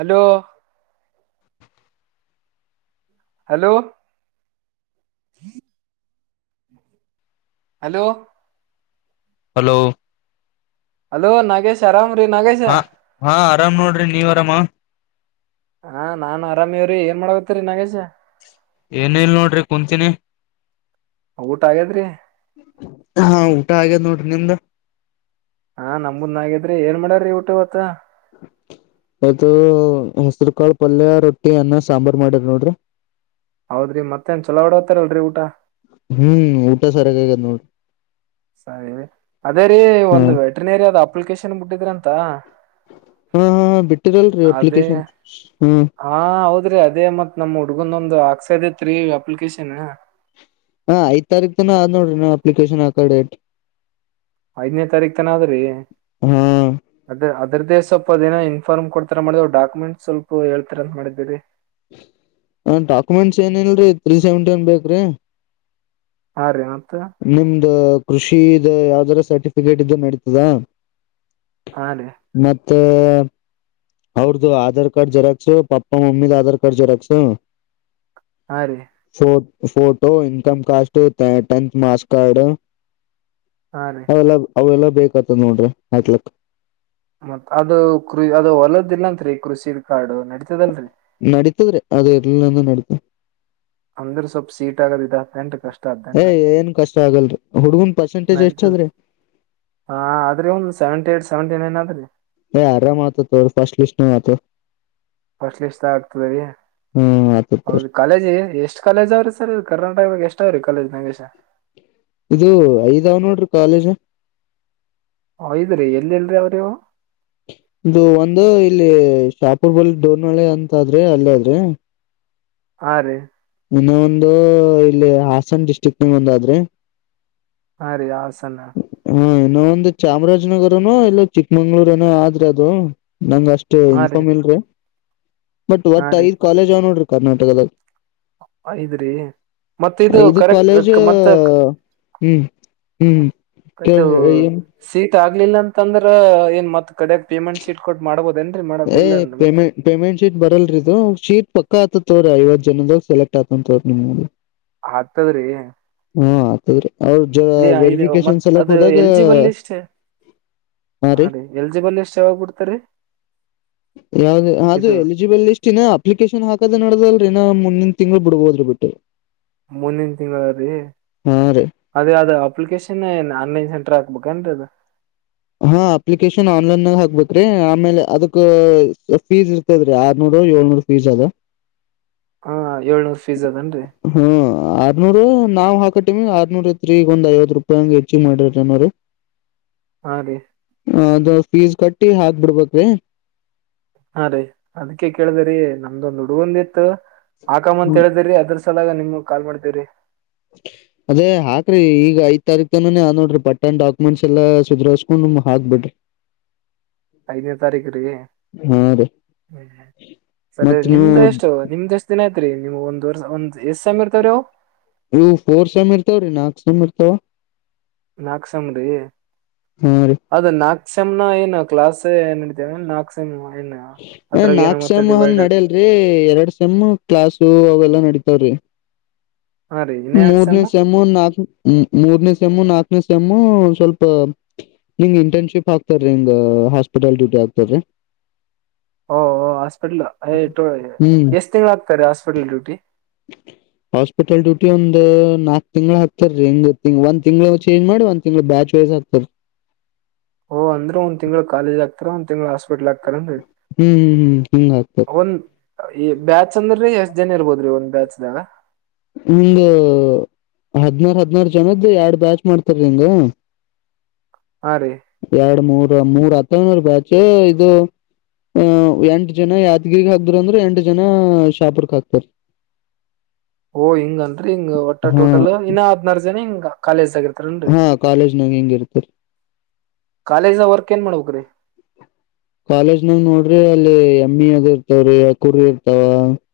Hello hello hello hello hello Nagesh ಆರಾಮ್ ಹಾ ಹಾ ಆರಾಮ್ ನೋಡ್ರಿ ನೀವ್ ಆರಾಮ. ಹಾ ನಾನ್ ಆರಾಮ ಇವ್ರಿ ಏನ್ ಮಾಡಗತ್ತಿರಿ ನಾಗೇಶ. ಏನೆ ಇಲ್ ನೋಡ್ರಿ ಕುಂತೀನಿ. ಊಟ ಆಗ್ಯದ್ರಿ ಹಾ ಊಟ ಆಗ್ಯದ್ ನೋಡ್ರಿ ನಿಮ್ದು. ಹಾ ನಮ್ದಂದಾಗಿದ್ರಿ ಏನ್ ಮಾಡ್ಯಾರ್ರೀ ಊಟ ಇವತ್ತು. ಹ [unintelligible] ಇವತ್ತು ಹೆಸ್ರುಕಾಳ್ ಪಲ್ಯ ರೊಟ್ಟಿ ಅನ್ನ ಸಾಂಬಾರ್ ಮಾಡಿದ್ರ ನೋಡ್ರಿ. ಹೌದ್ರಿ ಮತ್ತೇನ್ ಚಲ ಹೊಡೋತಾರಲ್ರಿ ಊಟ. ಹ್ಮ್ ಊಟ ಸರಿಯಾಗ್ ಆಗೈತನೋಡ್ರಿ. ಸರಿ ರೀ ಅದೇ ರೀ ಹ ಒಂದು ವೆಟ್ರನೇರಿ ದ ಅಪ್ಲಿಕೇಶನ್ ಬಿಟ್ಟಿದ್ರಂತ. ಹಾ ಹಾ ಬಿಟ್ಟಿರಲ್ರಿ ಅದೇ ಅಪ್ಲಿಕೇಶನ್ ಹ್ಮ್ ಹಾ ಹೌದ್ರಿ ಅದೇ ಮತ್ ನಮ್ ಹುಡ್ಗಂದ ಒಂದು ಹಾಕ್ಸದಿತ್ರಿ ಅಪ್ಲಿಕೇಶನ್. ಹಾ ಐದ್ ತಾರೀಕ್ ತನ ಆದ್ ನೋಡ್ರಿ ನಾವು ಅಪ್ಲಿಕೇಶನ್ ಆಕ ಡೇಟ್. ಐದನೇ ತಾರೀಖತನ ಅದ್ರೀ ಅದ ಹಾ ಅದ್ ಅದರ್ದೆ ಸ್ವಲ್ಪ ಅದೇನ ಇಂಫಾರ್ಮ್ ಕೊಡ್ತೀರಾ ಮಾಡಿದ್ ರೀ ಡಕುಮೆಂಟ್ ಸ್ವಲ್ಪೇಳ್ತಾರ ಅಂತ ಮಾಡಿದೀರಿ. ಹ ಡಾಕ್ಯುಮೆಂಟ್ಸ್ ಏನ ಇಲ್ರರಿ ತ್ರೀ ಸೆವೆಂಟಿನ್ ಬೇಕ್ರಿ. ಹಾರೀ ಹ. ನಿಮ್ದ ಕೃಷಿದು ಯಾವ್ದಾರ ಸರ್ಟಿಫಿಕೇಟ್ ಇದ್ರು ನಡಿತದಾ. ಹಾರಿ ಮತ್ತೇ ಅವ್ರ್ರದು ಆಧಾರ್ ಕಾರ್ಡ್ ಜರಾಕ್ಸ ಪಾಪ್ಪ ಮಮ್ಮಿದ್ ಆಧಾರ್ ಕಾರ್ಡ್ ಜಿರಾಕ್ಸು. ಹಾರೀ photo income caste tenth marks card ಹಾ ರೀ ಅವೆಲ್ಲ. ಅವೆಲ್ಲ ಬೇಕತ್ತ ನೋಡ್ರಿ ಆಕ್ಲಕ್ಕ. ಮತ್ ಅದು ಕೃ ಅದು ಹೊಲದಿಲ್ಲಂರಿ ಕೃಷಿ ಕಾರ್ಡು ನಡೀತದಲ್ರರಿ ನಡೀತದ್ರೆ ಅದು ಎರ್ಲಂದ ನಡತ ಅಂದ್ರ ಸ್ವಲ್ಪ್ ಸೀಟ್ ಆಗದ ಇದ ತಂಟ್ ಕಷ್ಟ ಏ ಆದ್ದಂಗ ಏನ್ ಕಷ್ಟ ಆಗಲ್ರಿ ಹುಡ್ಗನ್ ಪರ್ಸೆಂಟೇಜ್ ಎಷ್ಟ ನಡತ ಅದ್ರಿ ಹಾ ಆದದ್ರಿ ಒಂದ ಸೆವೆಂಟಿ ಏಟ್ ಸೆವೆಂಟಿ ನೈನ್ ಆದ್ರಿ. ಹ ಆರಾಮತ ತೋ ಫಸ್ಟ್ ಲಸ್ಟ್ ನತ ಫಸ್ಟ್ ಲಿಸ ಆಗ್ತದೆ ರೀ ಹ್ಮ್ ಆತತವ್ರ ಹೌದು ಕಾಲೇಜಿ ಎಷ್ಟ ಕಾಲೇಜ್ ಅವ್ರಿ ಸರ್ ಕರ್ನಾಟಕದಾಗ ಎಷ್ಟ ಅವ್ರಿ ಕಾಲೇಜ್ ನಗೇಶ ಇದು ಐದಾವ್ ನೋಡ್ರಿ ಕಾಲೇಜ ಹ ಇದದ್ರೀ ಎಲ್ಲಿಲ್ರಿರಿ ಅವ್ರಿವು ಇದು ಒಂದು ಇಲ್ಲಿ ಶಾಪೂರ ಬಳಿ ಡೋರ್ನಳೆ ಅಂತ ಆದ್ರಿ ಅಲ್ಲೇ ಆದ್ರಿ ಹಾ ರೀ ಇನ್ನ ಒಂದು ಇಲ್ಲಿ ಹಾಸನ್ ಡಿಸ್ಟ್ರಿಕ್ ನಿ ಒಂದ ಆದ್ರಿ ಹಾ ರೀ ಹಾಸನ್ ಹಾ ಇನ್ನು ಒಂದು ಚಾಮರಾಜನಗರನೋ ಇಲ್ಲ ಚಿಕ್ಕಮಂಗ್ಳೂರನ ಆದ್ರೆ ಅದು ನಂಗ ಅಷ್ಟೇ ಹಾ ರೀ ಇನ್ಫಾರ್ಮ್ ಇಲ್ರಿ ಬಟ್ ಹಾ ಒಟ್ ಐ ರೀ ಕಾಲೇಜ್ ಅವ ನೋಡ್ರಿ ಕರ್ನಾಟಕದಲ್ಲಿ ಐದ್ರಿ ಮತ್ ಇದು ಐದು ಕರೆಕ್ಟ್ ಕಾಲೇಜ್ ಮತ್ತ ಹ್ಮ್ ಹ್ಮ್ ಇದು ಏನ್ ಸೀಟ್ ಆಗ್ಲಿಲ್ಲ ಅಂತಂದ್ರ ಏನ್ ಮತ್ ಕಡಗ್ ಪೇಮೆಂಟ್ ಸೀಟ್ ಕೊಟ್ಟ ಮಾಡ್ಬೋ ಏ ಪೇಮೆಂಟ್ ಪೇಮೆಂಟ್ ಶೀಟ್ ಬರಲ್ರಿದು ಶೀಟ್ ಪಕ್ಕ ಆತತ್ ಐವತ್ತು ಜನದ ಸೆಲೆಕ್ಟ್ ಆಕೊಂಡಂತೋ ನಿಮ್ ಆತದ್ರಿ. ಹಾ ಆತದ್ರಿ ಅವ್ರ ಜ ಇಯಾ ಇದು ವೆರಿಫಿಕೇಶನ್ ಮತ್ತ್ ಸಲಕ್ ಅದು ಹೋದಾಗ ಎಲ್ಜಿಬಲ್ ಇಷ್ಟೇ. ಹಾ ರೀ ಎಲಿಜಿಬಲ್ ಎಷ್ಟ್ ಯಾವಾಗ್ ಬಿಡ್ತರಿ ಯಾವ್ದ ಅದು ಎಲಿಜಿಬಲ್ ಇಷ್ಟಿನ ಅಪ್ಲಿಕೇಶನ್ ಹಾಕದೆ ನಡ್ದಲ್- ಮುಂದಿನ ತಿಂಗಳುಳ ಬಿಡ್ ಹೋದ್ರಿ ಬಿಟ್ಟು ಮುಂದಿನ ತಿಂಗಳ ರೀ ಹಾ ರೀ ಅದೇ ಅದ ಅಪ್ಲಿಕೇಶನ್ ಹನ್ನೈ ಸೆಂ ಹತ್ರ ಆಗ್ಬೇಕ ಎಂತದು ಹಾ ಅಪ್ಲಿಕೇಶನ್ ಆನ್ಲೈನ್ಗ ಹಾಕ್ಬೇಕೇರೀ ಆಮೇಲೆ ಅದಕ್ ಫೀಸ್ ಇರ್ತದೀ ಯಾರ್ ನೋಡ [unintelligible] [inaudible] ಏಳ್ನೂರ್ ಫೀಸ್ ಅದನ್ರಿ [inaudible] ಹ್ಮ ಆರ್ನೂರು ನಾವ್ ಹಾಕಟಮಿ ಆರ್ನೂರ್ ತ್ಗ್ ಒ ಐವತ್ತು ರೂಪಾಯಿಂಗ್ ಹೆಚ್ಚಿ ಮಾಡ್ರರಿ ಏನೋರು ಹಾ ರೀ ಅದು ಫೀಸ್ ಕಟ್ಟಿ ಹಾಕ್ಬಿಡ್ಬ್ರೀ ಹಾ ರೀ ಅದಕ್ಕೆ ಕೇಳಿದಿರರಿ ನಮ್ದೊಂದು ಹುಡುಗಂದ ಇತ್ತು ಆಕಾಮ ಅಂತ ಹೇಳ್ದಿರರಿ ಅದ್ರೆ ಸಲ ನಿಮ್ಗೆ ಕಾಲ್ ಮಾಡ್ತೇವ್ರರಿ [inaudible] ಅದೇ ಹಾಕ್ರಿ ಈಗ ಐದ್ ತಾರೀಕ್ ತನ ನೋಡ್ರಿ ಪಟ್ಟಣ ಡಾಕ್ಯುಮೆಂಟ್ಸ್ ಎಲ್ಲಾ ಸುರಸ್ಕೊಂಡುಮ ಹಾಕ್ಬ ಬಿಡ್ರಿ ಐದನೇ ತಾರೀಕು ರ ಹಾ ರೀ ಹ್ಮ ಸರಿ ಮತ್ ನೀವು ನಿಮ್ದು ಎಷ್ಟು ನಿಮ್ದ್ ಎಷ್ಟ್ ದಿನ ಐತ್ರಿ ನಿಮ್ ಒಂದ ಒ ಎಷ್ಟು ಮ್ ಇರ್ತಾವವ್ರವು ನೀವು ಫೋರ್ ಸಮ ಇರ್ತಾವ ರೀ ನಾಲ್ಕು ಸಮ ಇರ್ತಾವ ನಾಕ್ಸಾಮ್ರಿ ಹಾ ರೀ ಅದ ನಾಕ್ ಕ್ಷಮನ ಏ ನ ಕ್ಲಾಸ್ ನಡತೇವೆ ನಾಕ್ಕ್ಷಮ ಹ ನಾಕ್ ಸಮ್ ಹಂಗ್ ನಡ್ಯಲ್ರಿ ಎರಡ್ ಸಮ್ ಕ್ಲಾಸು ಅವೆಲ್ಲಾ ನಡತೆ ಹಾ ರೀ ಇನ್ನ [inaudible] ಎರಡ್ ಮೂರನೇ ಸೆಮ್ ಸಮನ್ ನಾಲ್ ಮೂರನೇ ಸಮುನ್ ನಾಕ ಮೂರನೇ ಸಮ್ಮು ಸ್ವಲ್ಪ ನಿಂಗ ಇಂಟರ್ನ್ಶಿಪ್ ಹಾತಾರರಿ ಹಿಂಗ್ ಹಾಸ್ಪಿಟಲ್ ಡ್ಯೂಟಿ ಆತಾರರಿ ಓ ಹಾಸ್ಪಿಟ್ಲ್ ಹ್ಮ್ ಎಷ್ಟ್ ತಿಂಗ್ಳ ಆಗ್ತಾರೆ ಹಸ್ಪ [inaudible] ಹಾಸ್ಪಿಟಲ್ ಡ್ಯೂಟಿ ಒಂದ್ ನಾಕ್ ತಿಂಗ್ಳ ಹಾಕ್ತಾರರಿ ಹೆಂಗ್ ತಿಂಗ್ ಒಂದ್ ತಿಂಗಳು ಚೇಂಜ್ ಮಾಡಿ ಒಂದ್ ತಿಂಗ್ಳ ಬ್ಯಾಚ್ ವೈಸ್ ಹಾತಾರ [inaudible] ಹತ್ರ ಒಂದ್ ತಿಂಗಳ ಹಾಸ್ಪಿಟ್ಲ್ ಹಾಕಂದಿ ಹ್ಮ್ ಹ್ಮ್ ಹ್ಮ್ ಹಿಂಗ್ ಹಾಕ್ತಾರ ಅವನ್ ಈ ಬ್ಯಾಚ್ ಅಂದ್ರೀ ಎಷ್ಟ್ ಜನ ಇರ್ಬೋದ್ರಿ ಒಂದ್ ಬ್ಯಾಚ್್ದಾಗ ಹಂಗ ಹದ್ನಾರ ಹದ್ನಾರ ಜನದ ಎರಡ್ ಬ್ಯಾಚ್ ಮಾಡ್ತಾರ ಹಂಗ ಹಾ ರೀ ಎರಡು ಮೂರ್ ಮೂರ್ ಹತ್ತನೂರು ಬ್ಯಾಚು ಇದು ಅಹ ಎಂಟ ಜನ ಯಾತ್ಗಿಗ್ ಹಾಕ್ದ್ರ ಅಂದ್ರೆ ಎಂಟ ಜನ ಶಾಪರ್ಕ್ ಹಾಕ್ತಾರ ಓ ಹಿಂಗನ್ರಿ ಹಿಂಗ್ ಒಟ್ಟಾ ಹಾ ಟೋಟಲ್ ಇನ್ನ ಹದ್ನಾರ ಜನ ಹಿಂಗ ಕಾಲೇಜ್ ಆಗ ನ್ [inaudible] ಹಾ ಕಾಲೇಜ್ನಾಗ ಹಿಂಗ ಇರ್ತರಿ ಕಾಲೇಜ್ ವರ್ಕ್ ಏನ್ ಮಾಡಬೇಕಕ್್ರೀ ಕಾಲೇಜ್ನಾಗ ನೋಡ್ರಿ ಅಲ್ಲಿ ಎಮ್ ಇ ಅದ ಇರ್ತವ್ರಿ ಅ ಕುರ ಇರ್ತಾವ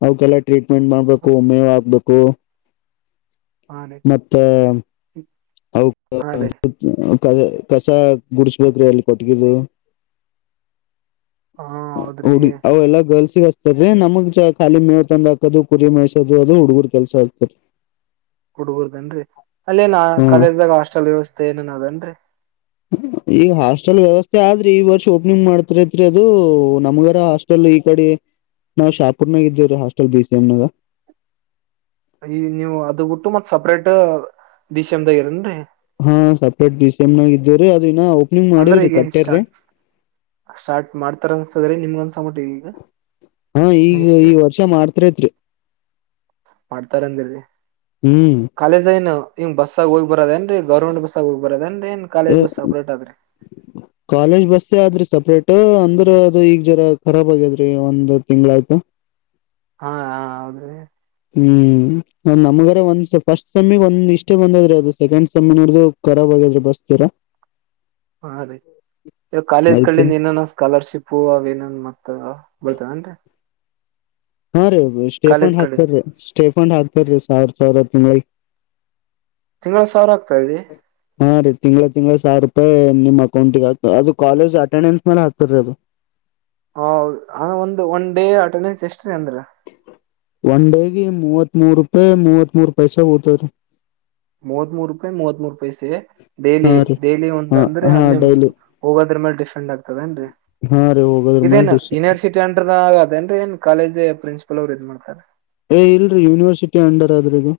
ಅವೆಲ್ಲಾ ಟ್ರೀಟ್ ೆಂಟ್ ಮಾಡ್ಬೇಕು ಒಮ್ಮೆವ್ ಆಗ್ಬೇಕು ಹಾ ರೀ ಮತ್ತೆ ಹಾ ರೀ [unintelligible] ಕ ಕಸ ಗುಡಸ್ಬೇಕ್ರೀ ಅಲ್ಲಿ ಕೊಟ್ಟಗಿದು ಹಾ ಹೌಡಿ ಹೌದ್ರಿ ಅವ ಎಲ್ಲ ಗರ್ಲ್ಸ್ ಸಿಗಸ್ತದೀ ನಮಗ್ ಖಾಲಿ ಮೇವ ತಂದ ಹಾಕದು ಕುರಿ ಮಸೋದು ಅದು ಹುಡ್ಗರ್ ಕೆಲ್ಸ ಅತಾರರಿ ಹುಡುಗರ್ದನ್ರಿ ಅಲ್ಲೇನ್ ಕಾಲೇಜ್ದಾಗ ಹಾಸ್ಟೆಲ್ ವ್ಯವಸ್ಥೆ ಏನೇನ ಅದೇನ್ರರಿ ಈಗ ಹಾಸ್ಟೆಲ್ ವ್ಯವಸ್ಥೆ ಆದ್ರಿ ಈ ವರ್ಷ ಓಪನಿಂಗ್ ಮಾಡ್ತಾರಐತ್ರಿ ಅದು ನಮ್ಗಾರ ಹಾಸ್ಟೆಲ್ ಈ ಕಡೆ ನಾವು ಶಾಪುರ್ನಾಗ ಇದೇವಿ ರೀ ಹಾಸ್ಟೆಲ್ ಬಿ ಸಿ ಎಮನಾಗ ಈ ನೀವು ಅದು ಬಿಟ್ಟು ಮತ್ತ್ ಸಪ್ರೇಟ್ ದಷಮ್ದಾಗರನ್ರಿ ಹಾ ಸಪ್ರೇಟ್ ಡಿಸ ಎಮ್ನಾಗ ಇದವ್ರರಿ ಅದಿನ ಅಂದ್ರೆ ಈಗೇನ್ ಸ್ಟಾರ್ಟ್ ಸ್ಟಾರ್ಟ್ ಮಾಡ್ತಾರ ಅನ್ಸದ್ರಿ ನಿಮಗ ಹಾ ಈಗ ಈ ವರ್ಷ ಮಾಡ್ತರಿತ್ರಿ ಮಾಡ್ತಾರಂದಿರಿ ಹ್ಮ್ ಕಾಲೇಜ ಏನು ಹಂಗ ಬಸ್ಸಗ ಹೋಗಿ ಬರದೇನ್ೀ ಗೌರ್ಮೆಂಟ್ ಬಸ್ ಆಗ ಹೋಗಿರದೇನ್ರಿ ನ್ ಕಾಲೇಜ್ ಬಸ್ ಸಪೇಟ್ ಆದ್ರರಿ ಕಾಲೇಜ್ ಬಸ್ೇ ಆದ್ರಿ ಸಪ್ರೇಟ್ ಅಂದ್ರ ಅದು ಈಗ್ ಜರ ಖರಾಬ್ ಆಗ್ಯಾದ್ರಿ ಒಂದು್ ತಿಂಗಳ ಆಯ್ತು ಹಾ ಹ ಹೌದೀ ಹ್ಮ್್ ನಮ್ಗರ ಒಂದ್ ಫಸ್ಟ್ ಸಮ್ಮಿಗ್ ಒಂದ್ ಇಷ್ಟೇ ಬಂದದ್ರೆ ಅದು ಸೆಕೆಂಡ್ ಸಮ್ಮಿ ನೋಡ್ದುಖರಾ ಬರ್ತೀರಾ ಹಾ ರೀ ಇವ ಕಾಲೇಜ್ ಅದಕ್ಕೆ ಕಿಂದ ಏನ ಸ್ಕಾಲರ್ಶಿಪ್ು ಅವನ ಬತ ಎಂತ ಹಾ ರೀ ಸ್ಟೇಫಂಡ್ ಹಾಕ್ತಾರರಿ ಸ್ಟೇಫಂಡ್ ಹಾತಾರೀ ಸಾವಿರ ಸಾವಿರ ತಿಂಗಳಿಗೆ ತಿಂಗಳ ಸಾವಿರ ಆಗ್ತಾ ಇದೆ ಹಾ ರೀ ತಿಂಗಗಳ ತಿಂಗಳ ಸಾವಿರ ರೂಪಾಯಿ ನಿ ಮಾಡ ಅೌಂಟ ಅದು ಕಾಲೇಜ್ ಅಟೆಂಡೆನ್ಸ್ ಮೇಲೆ ಹಗ್ತಾರೀ ಅದು ಹ ಒಂದು ಒನ್ ಡೇ ಅಟೆಂಡೆನ್ಸ್ ಎಷ್ಟ್ರೀ ಅಂದ್ರ ಒನ್ ಡೇಗೆ ಮೂವತ್ ಮೂರು ರೂಪಾಯಿ ಮೂವತ್ತ್ ಮೂೂರು ಪೈಸ ಹತದ ಮೂವತ್ ಮೂರು ರೂಪಾಯಿ ಮೂವತ್ ಮೂೂರು ರೂಪಾಯಿ ಸ ಡೇಲಿ ಹಾ ರೀ ಡೈಲಿ ಒಂದ್ ಹಾ ಅಂದ್ರೆ ಹಾ ನಿಮ್ ಡೈಲಿ ಹೋಗೋದ್ರ ಮೇಲ್ ದೇಏನ್ೀ ಹಾ ರೀ ಹೋಗೋದ್ರ ಮೇಲೆ ಇದೇನು ಡಿಶ್ ಯನಿವರ್ಸಿಟಿ ಅಂಡ್ರದ ಆಗ ಅದೇನ್್ರ ಏನ್ ಕಾಲೇಜ್ ಪ್ರಿನ್ಸಿಪಲ್ ಅವರು ಇದ್ ಮಾಡ್ತಾರೆ ಏ ಇಲ್ರಿ ಯೂನಿವರ್ಸಿಟಿ ಅಂಡರ್ ಆದ್ರೂ ಇದು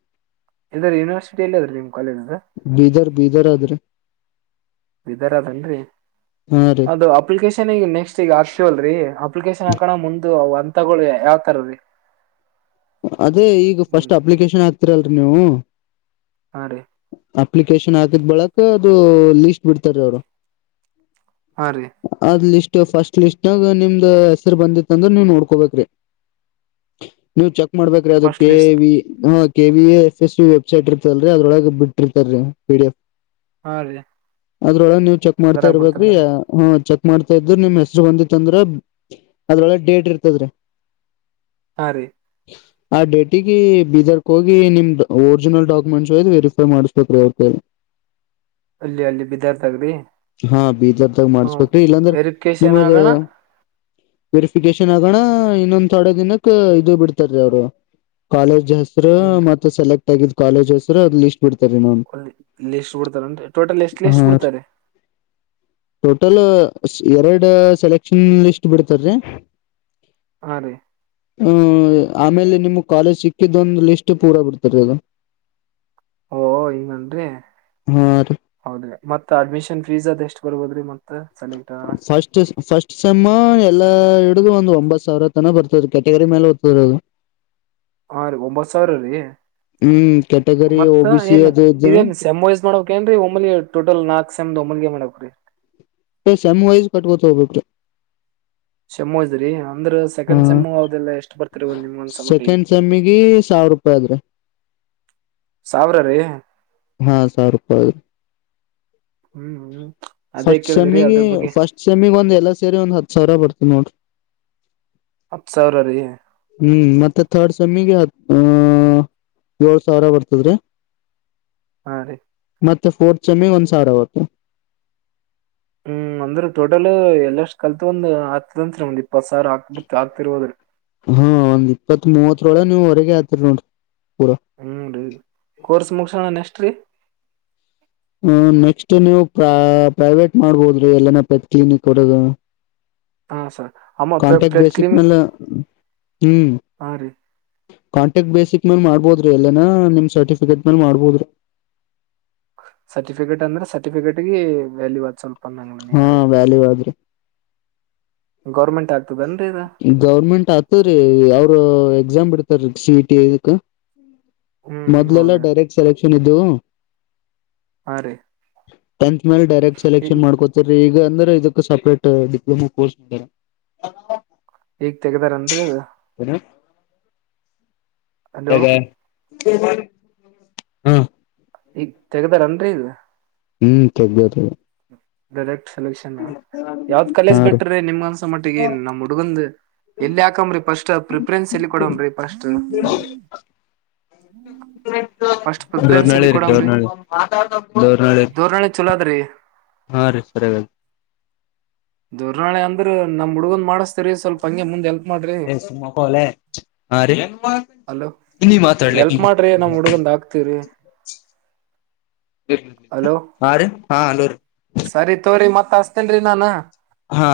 ಎಲ್ಲ್ರ ಯೂನಿವರ್ಸಿಟಿ ಎಲ್ಲಿ ಅದ್ರೀ ನಿಮ್ ಕಾಲೇಜ್ ಅದ ಬೀದರ್ ಬೀದರ್ ಆದ್ರಿ ಇದರ ಅದೇನ್ರಿ ಹಾ ರೀ ಅದು ಅಪ್ಲಿಕೇಶನ್ ಈಗ ನೆಕ್ಸ್ಟ್ ಈಗ ಆರ್ ಲ್ರಿ ಅಪ್ಲಿಕೇಶನ್ ಹಾಕಣ ಮುಂದ ಅಂತಗಳು ಯಾವತಾರರಿ ಅದೇ ಈಗ ಫಸ್ಟ್ ಅಪ್ಲಿಕೇಶನ್ ಹಾಕ್ತಿೀರಲ್ರಿ ನೀವು ಹಾ ರೀ ಅಪ್ಲಿಕೇಶನ್ ಹಾಕಿದ್ ಬಳಕ ಲಿಸ್ಟ್ ಬಿಡ್ತಾರೆ ಅವರು ಹಾ ರೀ ಅ ಲ ಫಸ್ಟ್ ಲಿಸ್ಟ್ ನಾಗ ನಿಮ್ದ್ ಹೆಸರು ಬಂದಿತ್ತ ಅಂದ್ರೆ ನೀವ್ ನೋಡ್ಕೋಬೇಕ್ರಿ ನೀವು್ ಚೆಕ್ ಮಾಡ್ಬೇಕ್ರೀ ಅದು first K list V K V F S C website ಇರ್ತಲ್ರರಿ ಅದ್ರೊಳಗೆ ಬಿಟ್ಟಿರ್ತಾರ ರೀ ಪಿಡಿ ಎಫ್ ಹಾ ರೀ ಅದ್ರೊಳಗ ನೀವು ಚೆಕ್ ಮಾಡ್ತಾ ಅದ್ರಾಗ ಇರ್ಬೇಕ್ರಿ ಹ ಬಿಡ್ತಾರನ್ರಿ ಚೆಕ್ ಮಾಡ್ತಾ ಇದ್ರ ನಿಮ್ ಹೆಸರು ಬಂದಿತ್ಂದ್ರ ಅದ್ರೊಳೆ ಡೇಟ್ ಇರ್ತದ್ರಿ ದಿ ಆ ಡೇಟಿಗೆ ಬೀದರ್ಕ್ ಹೋಗಿ ನಿಮ್ದ ಒರಿಜಿನಲ್ ಡಾಕ್ಯುಮೆಂಟ್ಸ್ ಹ್ದ್ ವೆರಿಫೈ ಮಾಡ್ಸ್ಬೇಕೇ ರೀ ಅವ್ರ ಕ ಅಲ್ಲಿ ಅಲ್ಲಿ ಬಿದ್ದಾರ್ಥಗ್ರಿ ಹಾ ಬೀದರ್ದಾಗ ಮಾಡ್ಸ್ಬೇಕ್ರಿ ಇಲ್ಲಾಂದ್ರೆ ವೆರಿಫಿಕೇಶನ್ ನಿಮ್ಮದ ಆಗೋಣ ವೆರಿಫಿಕೇಶನ್ ಆಗೋಣ ಇನ್ನೊಂದ್ ಥೊಡೆ ದಿನಕ್ ಇದು ಬಿಡ್ತಾರ ಅವರು ಕಾಲೇಜ್ ಹೆಸರು ಏನ್ರಿ ಮತ್ತೆ ಸೆಲೆಕ್ಟ್ ಆಗಿದ್ ಕಾಲೇಜ್ ಹೆಸರು ಅದ್ ಲಿಸ್ಟ್ ಬಿಡ್ತಾರೀ ನಾ ಲಿಸ್ಟ್ ಬಿಡ್ತಾರೆ ಟೋಟಲ್ ಎಸ್ಟ್ ಲಿಸ್ಟ್ ಹಾ ಬಿಡ್ತಾರೆ ಟೋಟಲ್ ಎರಡು ಸೆಲೆಕ್ಷನ್ ಲಿಸ್ಟ್ ಬಿಡ್ತಾರ್ರೀ ಹಾ ರೀ ಹ ಆಮೇಲೆ ನಿಮ್ ಕಾಲೇಜ್ ಸಿಕ್ಕಿದೊಂದು ಲಿಸ್ಟ್ ಪೂರಾ ಬಿಡ್ತಾರ ಅದು ಓ ಇನ್ನನ್ರಿ ಹಾ ಮತ್ತತ್ ಅಡ್ಮಿಷನ್ ಫೀಸ್ ಅದ್ ಎಷ್ಟ್ ಬರ್ಬೋದ್ರಿ ಮತ್ತ ಸೆಲೆಕ್ಟ್ ಆಗೋಣ ಸಮ್ಮ ಎಲ್ಲಾ ಹಿಡಗು ಒಂದ್ ಒಂಬತ್ ಸಾವಿರ ತನ ಬರ್ತದ ಕ್ಯಾಟಗರಿ ಮೇಲೆ ಓದ್ತದ ಅದು ಹಾ ರೀ ಒಂಬತ್ ಸಾವಿರ ರೀ ಹ್ಮ್ ಕೆಟಗರಿ ಒ ಮತ್ತ ಬಿ ಸಿ ಏನ್ ಅದು ಇದು ಇದೇನ್ ಸೋಯಸ್ ಮಾಡ್ಕ್ ಏನ್ ರಿ ಒಮ್ಮಲಿ ಟೋಟಲ್ ನಾಕ ಎಕ್ಷ್ ದೊಮಲ್ಗೆ ಮನಕು ರರಿ ಸಮ್ ವೈಸ್ ಕಟ್ಕೊತ ಹೋಗಬೇಕ್ರೀ ಸೇಮ್ ವೈಸ್ ರಿ ಅ ಅಂದ್ರ ಸೆಕೆಂಡ್ ಸೆಮ್ಮು ಅವ್ದಿಲ್ಲ ಎಷ್ಟು ಬರ್ತರಿ ಒಂದ್ ನಿಮ್ಗ ಒಂದಸಮ್ಮಟಿ ಸೆಕೆಂಡ್ ಸೆಮ್ಮಿಗೆ ಸಾವಿರ ರೂಪಾಯಿ ಆದ್ರಿ ಸಾವಿರ ರೀ ಹಾ ಸಾವರೂಪಾಯಿ ಹ್ಮ್ ಹ್ಮ್ ಅದೇ ಫಸ್ಟ್ ಕೇಳಿದ್ರಿ ಸಮ್ಮಿಗೆ ಅದ್ರ ಬಗ್ಗೆ ಫಸ್ಟ್ ಸಮ್ಮಿಗ್ ಒಂದ್ ಎಲ್ಲ ಸೇರಿ ಒಂದ್ ಹತ್ ಸಾವಿರ ಬರ್ತವಿ ನೋಡ್ರಿ ಹತ್ ಸಾವಿರ ರೀ ಹ್ಮ್ ಮತ್ತೆ ತರ್ಡ್ ಸಮೀಗ ಹ್ಮ ಏಳ್ ಸಾವಿರ ಬರ್ತದ್ರಿ ಹಾ ರೀ ಮತ್ತೆ ಫೋರ್ತ್ ಸಮಮ್ಮಿಗ್ ಒಂದ್ ಸಾವಿರ ಆತ್ತು ಹ್ಮ್ ಅಂದ್ರ ಟೋಟಲ್ ಎಲ್ಲಷ್ಟ್ ಕಲ್ತ್ ಒಂದ್ ಆಗ್ತದಂತ್ರಿ ಒ ಪತ್ತ್ ಸವ್ರ ಆಕ್ ಆಕ್ತಿರುವುದ ಇ್ರೊಳ ನೀವು ಹೊರಗೆ ಆತೀರಿ ನೋಡಿರಿ ಹ್ಮ್ ರೀ ಕೋರ್ಸ್ ಮುಗಸೋಣ ನೆಷ್ಟ್ರೀ ಹ ನೆಕ್ಸ್ಟ್ ನೀವು ಪ್ರ ಪ್ರೈವೇಟ್ ಮಾಡ್ಬೋದ್ರಿ ಎಲ್ಲನ ಪೆತ್ ಕ್ಲಿನಿಕ್ ಒರಗ ಹಾ ಸರ್ ಅಮ್ಮ ಕಾಂಟ್ಯಾಕ್ಟ್ ಪ್ಲೇಟ್ ಬೇಸಿಕ್ ಕ್ಲೀನಿಂಗ್ ಮ್ಯಾಲ ಹ್ಮ್ ಹಾ ರೀ ಕಾಂಟ್ಯಾಕ್ಟ್ ಬೇಸಿಕ್ ಮೇಲ್ ಮಾಡ್ಬೋದ್ರಿ ಎಲ್ಲನ ನಿಮ್ ಸರ್ಟಿಫಿಕೇಟ್ ಮೇಲ್ ಮಾಡ್ಬೋದ್ರಿ ಸರ್ಟಿಫಿಕೇಟ್ ಅಂದ್ರೆ ಸರ್ಟಿಫಿಕೇಟ್ಗೆ ವ್ಯಾಲ್ಯೂ ವಸ ಹಾ ವ್ಯಾಲು ಆದ್ರಿ ಗೌರ್ಮೆಂಟ್ ಆ ಗೌರ್ಮೆಂಟ್ ಆತವರಿ ಅವಾವರು ಎಕ್ಸಾಮ್ ಬಿಡ್ತಾರೀ ಸಿ ಇ ಟಿ ಇದಕ್ ಹ್ಮ್ ಮೊದ್ಲೆಲ್ಲ ಹೌದ್ರಿ ಡೈರೆಕ್ಟ್ ಸೆಲೆಕ್ಷನ್ ಇದು ಹಾ ರೀ ಟೆಂತ್ ಮೇಲೆ ಡೈರೆಕ್ಟ್ ಈ ಸೆಲೆಕ್ಷನ್ ಮಾಡ್ಕೋತಿರಿ ಈ ಈ ಅಂದ್ರೆ ಇದಕ್ಕ ಸಪ್ರೇಟ್ ಡಿಪ್ಲೊಮಾ ಕೋರ್ಸ್ ಇದಾರೆ ಈಗ್ ತೆಗದಾರನ್ ರೀ ಹಲೋ ಹಾ ಈಗ ತೆಗ್ದಾರನ್ರರಿ ಇದ ಹ್ಮ್ ತೆಗ್ದು ರಿ ಡೈರೆಕ್ಟ್ ಸೆಲೆಕ್ಷನ್ ಯಾವ್ದ್ ಹಾ ಕಾಲೇಜ್ ರೀ. ಬಿಟ್ರೆ ನಿಮ್ಗ ಅನ್ಸ ಮಟ್ಟಿಗೆನ್ ನಮ್ ಹುಡುಗಂದ ಎಲ್ಲಿ ಹಾಕಮ್ರರಿ ಫಸ್ಟ್ ಪ್ರಿಫ್ರೆನ್ಸ್ ಎಲ್ಲಿ ಕೊಡನ್ರ ಫಸ್ಟ್ [unintelligible] ಫಸ್ಟ್ ಪ್ರಿಫರೆನ್ಸ್ ದೋರ್ನಳ್ಳಿ ಎಲ್ಲಿ ರೀ ಕೊಡಮರಿ ದೋರ್ನಳ್ಳಿ ದೋರ್ನಳ್ಳಿ ಚಲೋ ಅದ್ರಿ ಹಾ ರೀ ಸರಿ ದುರ್ನಾಳಿ ಅಂದ್ರ ನಮ್ ಹುಡ್ಗಂದ ಮಾಡಸ್ತ ಸರಿ ಸ್ವಲ್ಪ ಹಂಗೆ ಮುಂದೆ ಹೆಲ್ಪ್ ಮಾಡ್ರಿ ಹಾ ರೀ ಹಲೋ ನೀ ಮಾತಾಡ್ಲ ಹೆಲ್ಪ್ ಮಾಡ್ರಿ ನಮ್ ಹುಡುಗಂದ ಹಾಕ್ತಿತಿವರಿ [unintelligible] ಹಲೋ ಹಾ ರೀ ಹಾ ಹಲೋ ರೀ ಸರಿ ತೋರಿ ಮತ್ತ ಹಸ್ತೇನ್ರಿ ನಾನ ಹಾ